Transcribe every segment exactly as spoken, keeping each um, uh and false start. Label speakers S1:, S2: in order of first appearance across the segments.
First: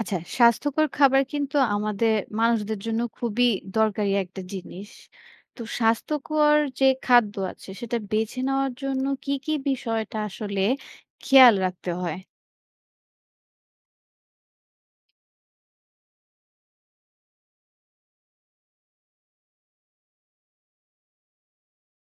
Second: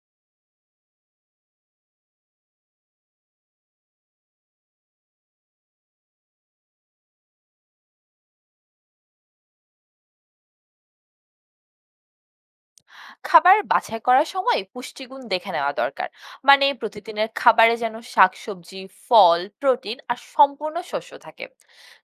S1: আচ্ছা, স্বাস্থ্যকর খাবার কিন্তু আমাদের মানুষদের জন্য খুবই দরকারি একটা জিনিস। তো স্বাস্থ্যকর যে খাদ্য আছে সেটা বেছে নেওয়ার জন্য কি, কি বিষয়টা আসলে খেয়াল রাখতে হয়?
S2: খাবার বাছাই করার সময় পুষ্টিগুণ দেখে নেওয়া দরকার। মানে প্রতিদিনের খাবারে যেন শাকসবজি, ফল, প্রোটিন আর সম্পূর্ণ শস্য থাকে।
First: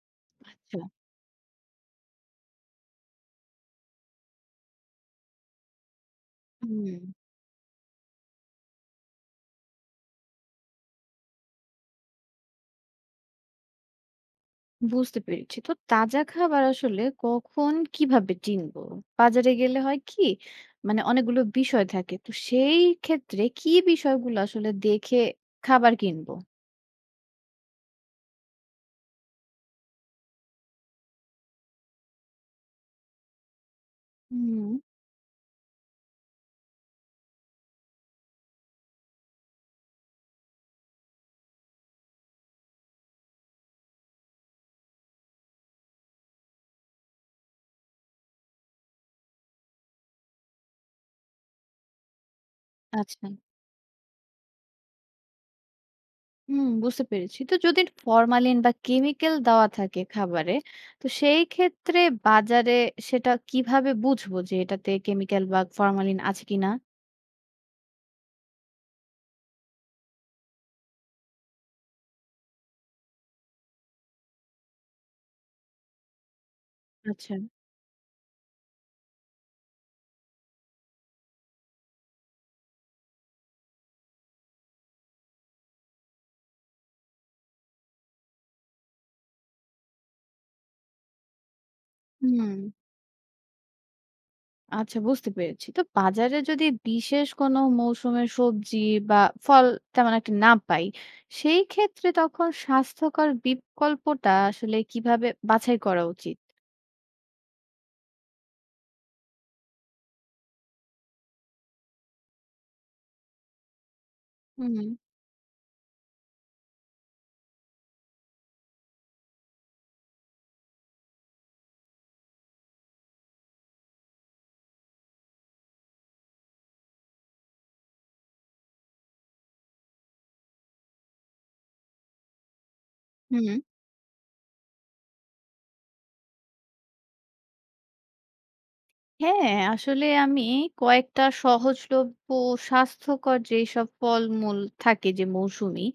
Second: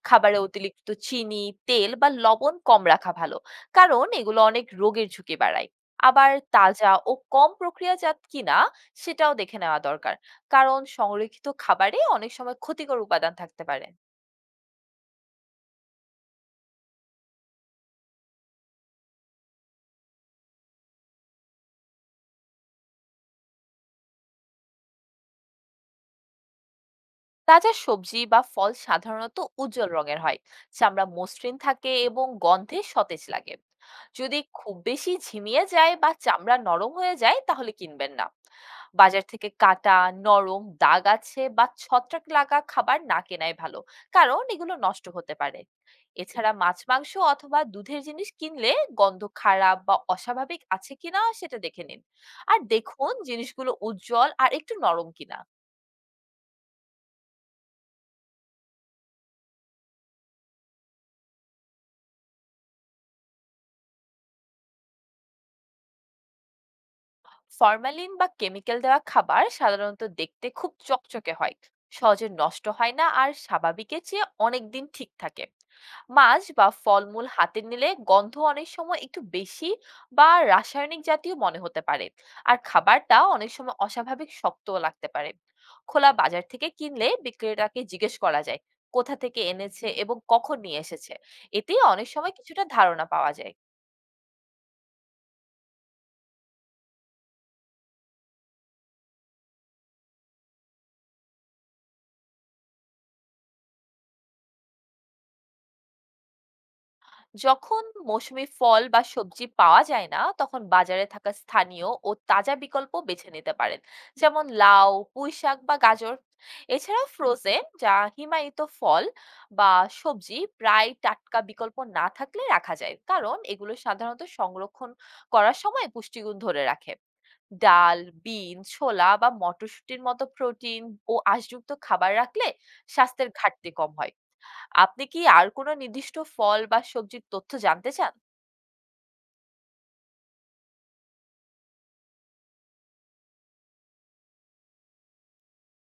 S2: খাবারে
S1: আচ্ছা,
S2: অতিরিক্ত চিনি, তেল বা লবণ কম রাখা ভালো, কারণ এগুলো অনেক রোগের ঝুঁকি বাড়ায়। আবার তাজা
S1: হুম,
S2: ও কম প্রক্রিয়াজাত কিনা সেটাও দেখে নেওয়া দরকার, কারণ সংরক্ষিত খাবারে অনেক সময় ক্ষতিকর উপাদান থাকতে পারে।
S1: বুঝতে পেরেছি। তো তাজা খাবার আসলে কখন কিভাবে চিনবো? বাজারে গেলে হয় কি মানে অনেকগুলো বিষয় থাকে। তো সেই ক্ষেত্রে কি বিষয়গুলো আসলে দেখে খাবার কিনবো?
S2: তাজা সবজি বা ফল সাধারণত উজ্জ্বল রঙের হয়, চামড়া মসৃণ থাকে এবং গন্ধে সতেজ লাগে। যদি
S1: হুম,
S2: খুব বেশি ঝিমিয়ে যায় বা চামড়া নরম হয়ে যায় তাহলে কিনবেন না। বাজার থেকে কাটা, নরম, দাগ আছে বা ছত্রাক লাগা খাবার না কেনাই ভালো, কারণ এগুলো নষ্ট হতে পারে। এছাড়া মাছ, মাংস অথবা দুধের জিনিস কিনলে গন্ধ খারাপ বা অস্বাভাবিক আছে কিনা সেটা দেখে নিন। আর দেখুন
S1: আচ্ছা।
S2: জিনিসগুলো উজ্জ্বল আর একটু নরম কিনা।
S1: হুম, বুঝতে পেরেছি। তো যদি ফরমালিন বা কেমিক্যাল দেওয়া থাকে খাবারে, তো সেই ক্ষেত্রে বাজারে সেটা কিভাবে বুঝবো যে এটাতে কেমিক্যাল বা ফরমালিন আছে কিনা?
S2: ফরমালিন বা কেমিক্যাল দেওয়া খাবার সাধারণত দেখতে খুব চকচকে হয়, সহজে নষ্ট হয় না আর স্বাভাবিকের চেয়ে অনেক দিন ঠিক থাকে। মাছ বা ফলমূল
S1: আচ্ছা।
S2: হাতে নিলে গন্ধ অনেক সময় একটু বেশি বা রাসায়নিক জাতীয় মনে হতে পারে। আর খাবারটা অনেক সময় অস্বাভাবিক শক্তও লাগতে পারে। খোলা বাজার থেকে কিনলে বিক্রেতাকে জিজ্ঞেস করা যায় কোথা থেকে এনেছে এবং কখন নিয়ে এসেছে। এতে অনেক সময়
S1: হুম,
S2: কিছুটা ধারণা পাওয়া যায়।
S1: আচ্ছা বুঝতে পেরেছি। তো বাজারে যদি বিশেষ কোনো মৌসুমের সবজি বা ফল তেমন একটা না পাই, সেই ক্ষেত্রে তখন স্বাস্থ্যকর বিকল্পটা আসলে কিভাবে বাছাই করা উচিত?
S2: যখন মৌসুমী ফল বা সবজি পাওয়া যায় না তখন বাজারে থাকা স্থানীয় ও তাজা বিকল্প বেছে নিতে পারেন, যেমন
S1: হুম।
S2: লাউ, পুঁই শাক বা গাজর। এছাড়াও ফ্রোজেন, যা হিমায়িত ফল বা সবজি, প্রায় টাটকা বিকল্প না থাকলে রাখা যায়, কারণ এগুলো সাধারণত সংরক্ষণ করার সময় পুষ্টিগুণ ধরে রাখে। ডাল, বিন, ছোলা বা মটরশুঁটির মতো প্রোটিন ও আঁশযুক্ত খাবার রাখলে স্বাস্থ্যের
S1: হুম।
S2: ঘাটতি কম হয়। আপনি কি আর কোনো নির্দিষ্ট ফল বা সবজির তথ্য জানতে চান?
S1: হ্যাঁ, আসলে আমি কয়েকটা সহজলভ্য স্বাস্থ্যকর যেইসব ফলমূল থাকে যে মৌসুমী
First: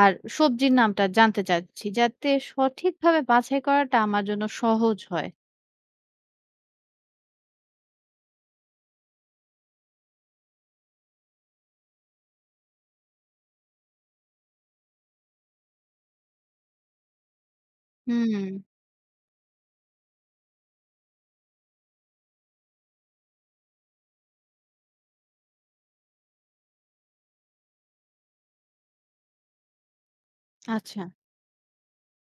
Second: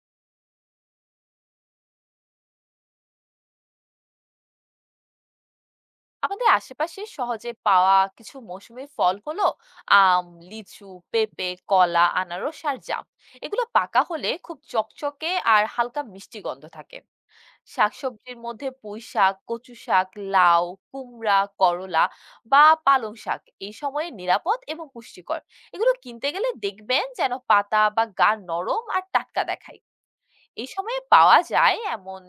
S1: আর সবজির নামটা জানতে চাচ্ছি, যাতে সঠিকভাবে বাছাই করাটা আমার জন্য সহজ হয়।
S2: আমাদের আশেপাশে সহজে পাওয়া কিছু মৌসুমী ফল হলো আম, লিচু, পেঁপে, কলা, আনারস আর জাম। এগুলো পাকা হলে খুব চকচকে আর হালকা মিষ্টি গন্ধ থাকে। শাকসবজির
S1: হুম,
S2: মধ্যে পুঁই শাক, কচু শাক, লাউ, কুমড়া, করলা বা পালং শাক এই সময়ে নিরাপদ এবং পুষ্টিকর। এগুলো কিনতে গেলে দেখবেন যেন পাতা বা গা নরম আর টাটকা দেখায়। এই সময়ে
S1: আচ্ছা।
S2: পাওয়া যায় এমন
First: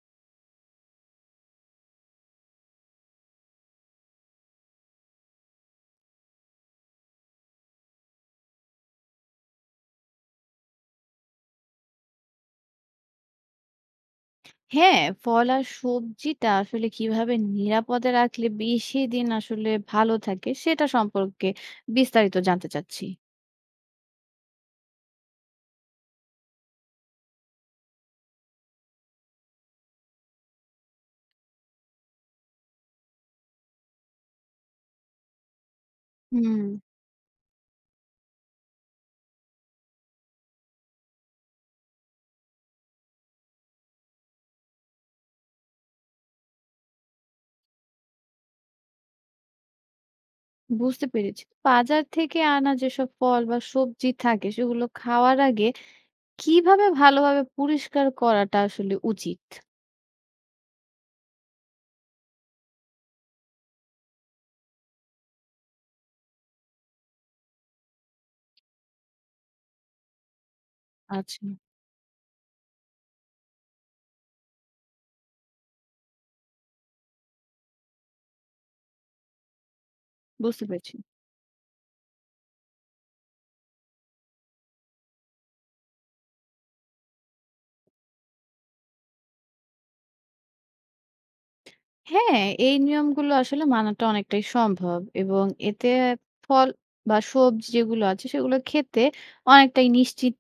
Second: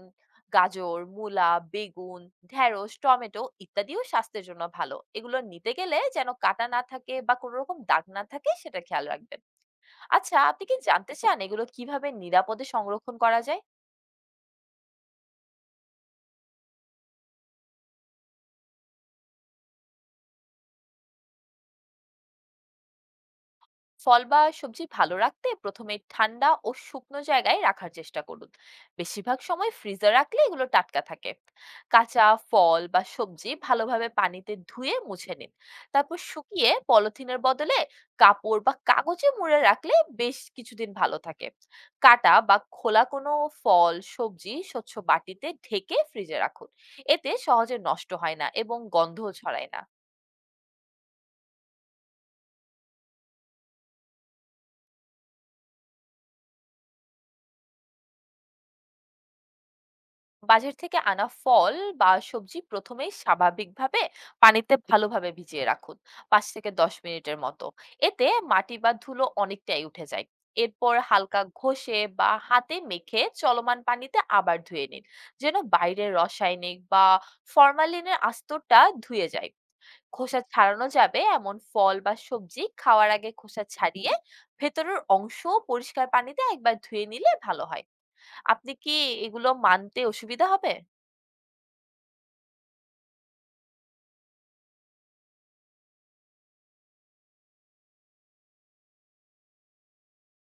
S2: গাজর, মূলা, বেগুন, ঢেঁড়স, টমেটো ইত্যাদিও স্বাস্থ্যের জন্য ভালো। এগুলো নিতে গেলে যেন কাটা না থাকে বা কোনো রকম দাগ না থাকে সেটা খেয়াল রাখবেন। আচ্ছা, আপনি কি জানতে চান এগুলো কিভাবে নিরাপদে সংরক্ষণ করা যায়?
S1: হ্যাঁ, ফল আর সবজিটা আসলে কিভাবে নিরাপদে রাখলে বেশি দিন আসলে ভালো থাকে সেটা সম্পর্কে বিস্তারিত জানতে চাচ্ছি।
S2: ফল বা সবজি ভালো রাখতে প্রথমে ঠান্ডা ও শুকনো জায়গায় রাখার চেষ্টা করুন। বেশিরভাগ সময় ফ্রিজে রাখলে এগুলো টাটকা থাকে। কাঁচা ফল বা সবজি ভালোভাবে পানিতে ধুয়ে মুছে নিন, তারপর
S1: হুম।
S2: শুকিয়ে পলিথিনের বদলে কাপড় বা কাগজে মুড়ে রাখলে বেশ কিছুদিন ভালো থাকে। কাটা বা খোলা কোনো ফল, সবজি স্বচ্ছ বাটিতে ঢেকে ফ্রিজে রাখুন। এতে সহজে নষ্ট হয় না এবং গন্ধও ছড়ায় না।
S1: বুঝতে পেরেছি। বাজার থেকে আনা যেসব ফল বা সবজি থাকে সেগুলো খাওয়ার আগে কিভাবে ভালোভাবে পরিষ্কার করাটা আসলে উচিত?
S2: বাজার থেকে আনা ফল বা সবজি প্রথমেই স্বাভাবিকভাবে পানিতে ভালোভাবে ভিজিয়ে রাখুন, পাঁচ থেকে দশ মিনিটের মতো। এতে মাটি বা ধুলো অনেকটাই উঠে যায়। এরপর
S1: আচ্ছা,
S2: হালকা ঘষে বা হাতে মেখে চলমান পানিতে আবার ধুয়ে নিন, যেন বাইরের রাসায়নিক বা ফরমালিনের আস্তরটা ধুয়ে যায়। খোসা
S1: বুঝতে
S2: ছাড়ানো
S1: পেরেছি।
S2: যাবে এমন ফল বা সবজি খাওয়ার আগে খোসা ছাড়িয়ে ভেতরের অংশ পরিষ্কার পানিতে একবার ধুয়ে নিলে ভালো হয়। আপনি কি এগুলো মানতে অসুবিধা হবে?
S1: হ্যাঁ, এই নিয়মগুলো আসলে মানাটা অনেকটাই সম্ভব এবং এতে ফল বা সবজি যেগুলো আছে সেগুলো খেতে অনেকটাই নিশ্চিত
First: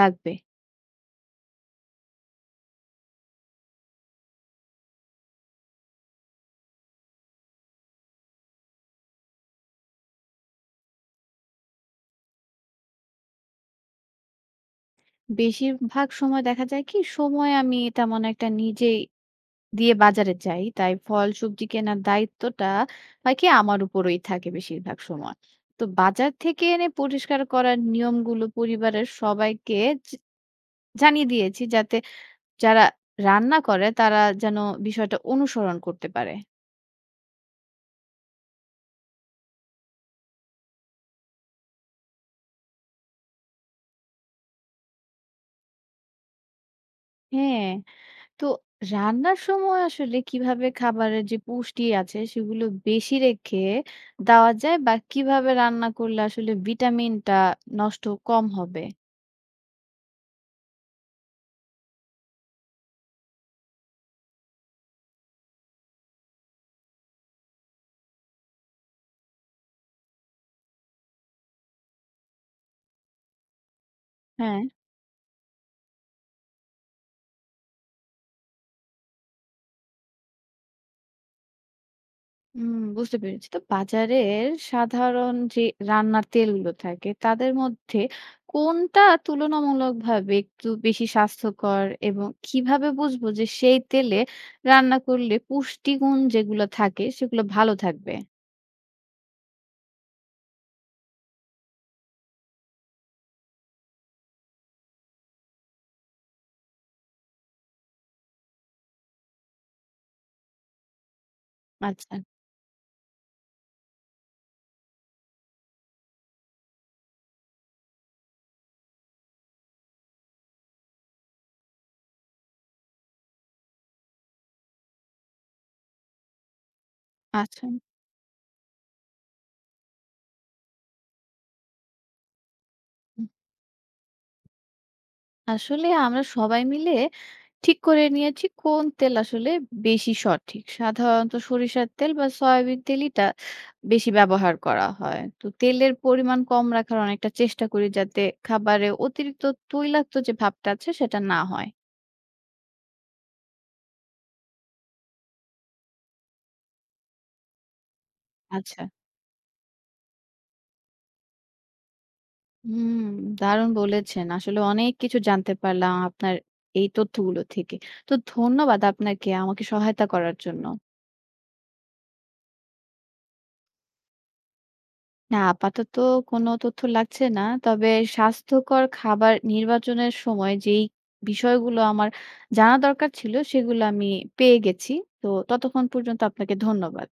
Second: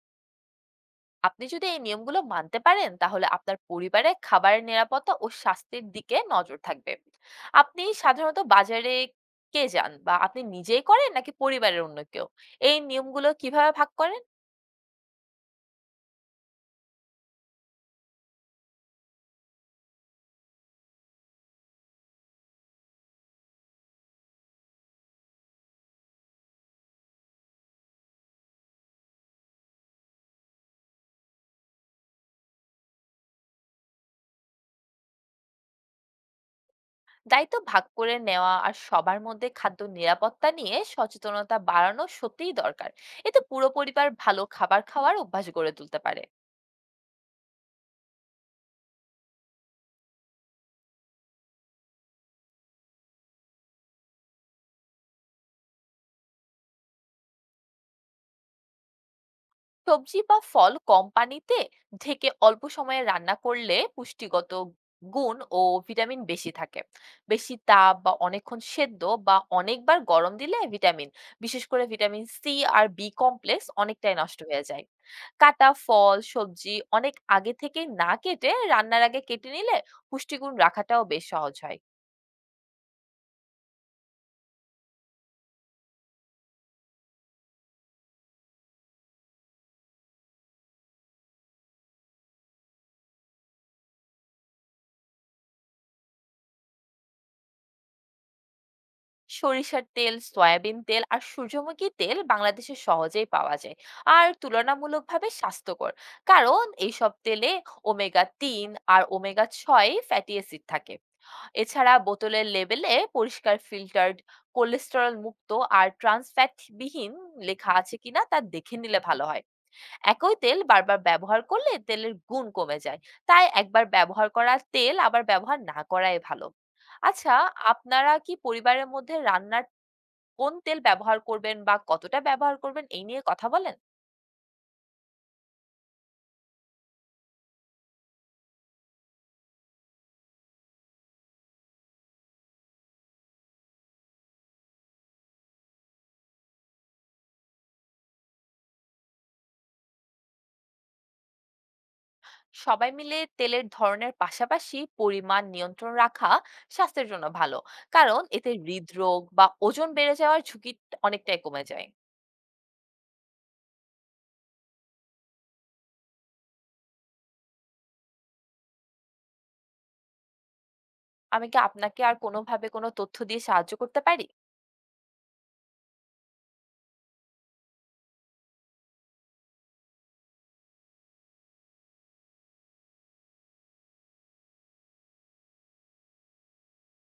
S1: লাগবে।
S2: আপনি যদি এই নিয়মগুলো মানতে পারেন তাহলে আপনার পরিবারে খাবারের নিরাপত্তা ও স্বাস্থ্যের দিকে নজর থাকবে। আপনি সাধারণত বাজারে কে যান, বা আপনি নিজেই করেন নাকি পরিবারের অন্য কেউ? এই নিয়মগুলো কিভাবে ভাগ করেন?
S1: বেশিরভাগ সময় দেখা যায় কি সময় আমি তেমন একটা নিজেই দিয়ে বাজারে যাই। তাই ফল সবজি কেনার দায়িত্বটা হয় কি আমার উপরেই থাকে বেশিরভাগ সময়। তো বাজার থেকে এনে পরিষ্কার করার নিয়মগুলো পরিবারের সবাইকে জানিয়ে দিয়েছি যাতে যারা রান্না করে তারা যেন বিষয়টা অনুসরণ করতে পারে।
S2: দায়িত্ব ভাগ করে নেওয়া আর সবার মধ্যে খাদ্য নিরাপত্তা নিয়ে সচেতনতা বাড়ানো সত্যিই দরকার। এতে পুরো পরিবার ভালো খাবার খাওয়ার অভ্যাস গড়ে তুলতে পারে।
S1: হ্যাঁ, তো রান্নার সময় আসলে কিভাবে খাবারের যে পুষ্টি আছে সেগুলো বেশি রেখে দেওয়া যায় বা কিভাবে রান্না করলে আসলে ভিটামিনটা নষ্ট কম হবে?
S2: সবজি বা ফল কম পানিতে ঢেকে অল্প সময়ে রান্না করলে পুষ্টিগত গুণ ও ভিটামিন বেশি থাকে। বেশি তাপ বা অনেকক্ষণ সেদ্ধ বা অনেকবার গরম দিলে ভিটামিন, বিশেষ করে ভিটামিন সি আর বি কমপ্লেক্স অনেকটাই নষ্ট
S1: হ্যাঁ।
S2: হয়ে যায়। কাটা ফল, সবজি অনেক আগে থেকে না কেটে রান্নার আগে কেটে নিলে পুষ্টিগুণ রাখাটাও বেশ সহজ হয়।
S1: হুম, বুঝতে পেরেছি। তো বাজারের সাধারণ যে রান্নার তেলগুলো থাকে, তাদের মধ্যে কোনটা তুলনামূলকভাবে একটু বেশি স্বাস্থ্যকর এবং কিভাবে বুঝবো যে সেই তেলে রান্না করলে পুষ্টিগুণ যেগুলো থাকে, সেগুলো ভালো থাকবে?
S2: সরিষার তেল, সয়াবিন তেল আর সূর্যমুখী তেল বাংলাদেশে সহজেই পাওয়া যায় আর তুলনামূলকভাবে স্বাস্থ্যকর, কারণ এইসব তেলে ওমেগা তিন আর ওমেগা ছয় ফ্যাটি অ্যাসিড থাকে। এছাড়া
S1: আচ্ছা।
S2: বোতলের লেবেলে পরিষ্কার ফিল্টার্ড, কোলেস্টেরল মুক্ত আর ট্রান্স ফ্যাট বিহীন লেখা আছে কিনা তা দেখে নিলে ভালো হয়। একই তেল বারবার ব্যবহার করলে তেলের গুণ কমে যায়, তাই একবার ব্যবহার করা তেল আবার ব্যবহার না করাই ভালো। আচ্ছা,
S1: আচ্ছা, আচ্ছা।
S2: আপনারা কি পরিবারের মধ্যে রান্নার কোন তেল ব্যবহার করবেন বা কতটা ব্যবহার করবেন এই নিয়ে কথা বলেন?
S1: আসলে আমরা সবাই মিলে ঠিক করে নিয়েছি কোন তেল আসলে বেশি সঠিক। সাধারণত সরিষার তেল বা সয়াবিন তেলইটা বেশি ব্যবহার করা হয়। তো তেলের পরিমাণ কম রাখার অনেকটা চেষ্টা করি যাতে খাবারে অতিরিক্ত তৈলাক্ত যে ভাবটা আছে সেটা না হয়।
S2: সবাই মিলে তেলের ধরনের পাশাপাশি পরিমাণ নিয়ন্ত্রণ রাখা স্বাস্থ্যের জন্য ভালো, কারণ এতে
S1: আচ্ছা।
S2: হৃদরোগ বা ওজন বেড়ে যাওয়ার ঝুঁকি অনেকটাই কমে যায়।
S1: হুম, দারুণ বলেছেন। আসলে অনেক কিছু জানতে পারলাম আপনার এই তথ্যগুলো থেকে। তো ধন্যবাদ আপনাকে আমাকে সহায়তা করার জন্য।
S2: আমি কি আপনাকে আর কোনোভাবে কোনো তথ্য দিয়ে সাহায্য করতে পারি?
S1: না, আপাতত কোনো তথ্য লাগছে না। তবে স্বাস্থ্যকর খাবার নির্বাচনের সময় যেই বিষয়গুলো আমার জানা দরকার ছিল, সেগুলো আমি পেয়ে গেছি। তো ততক্ষণ পর্যন্ত আপনাকে ধন্যবাদ।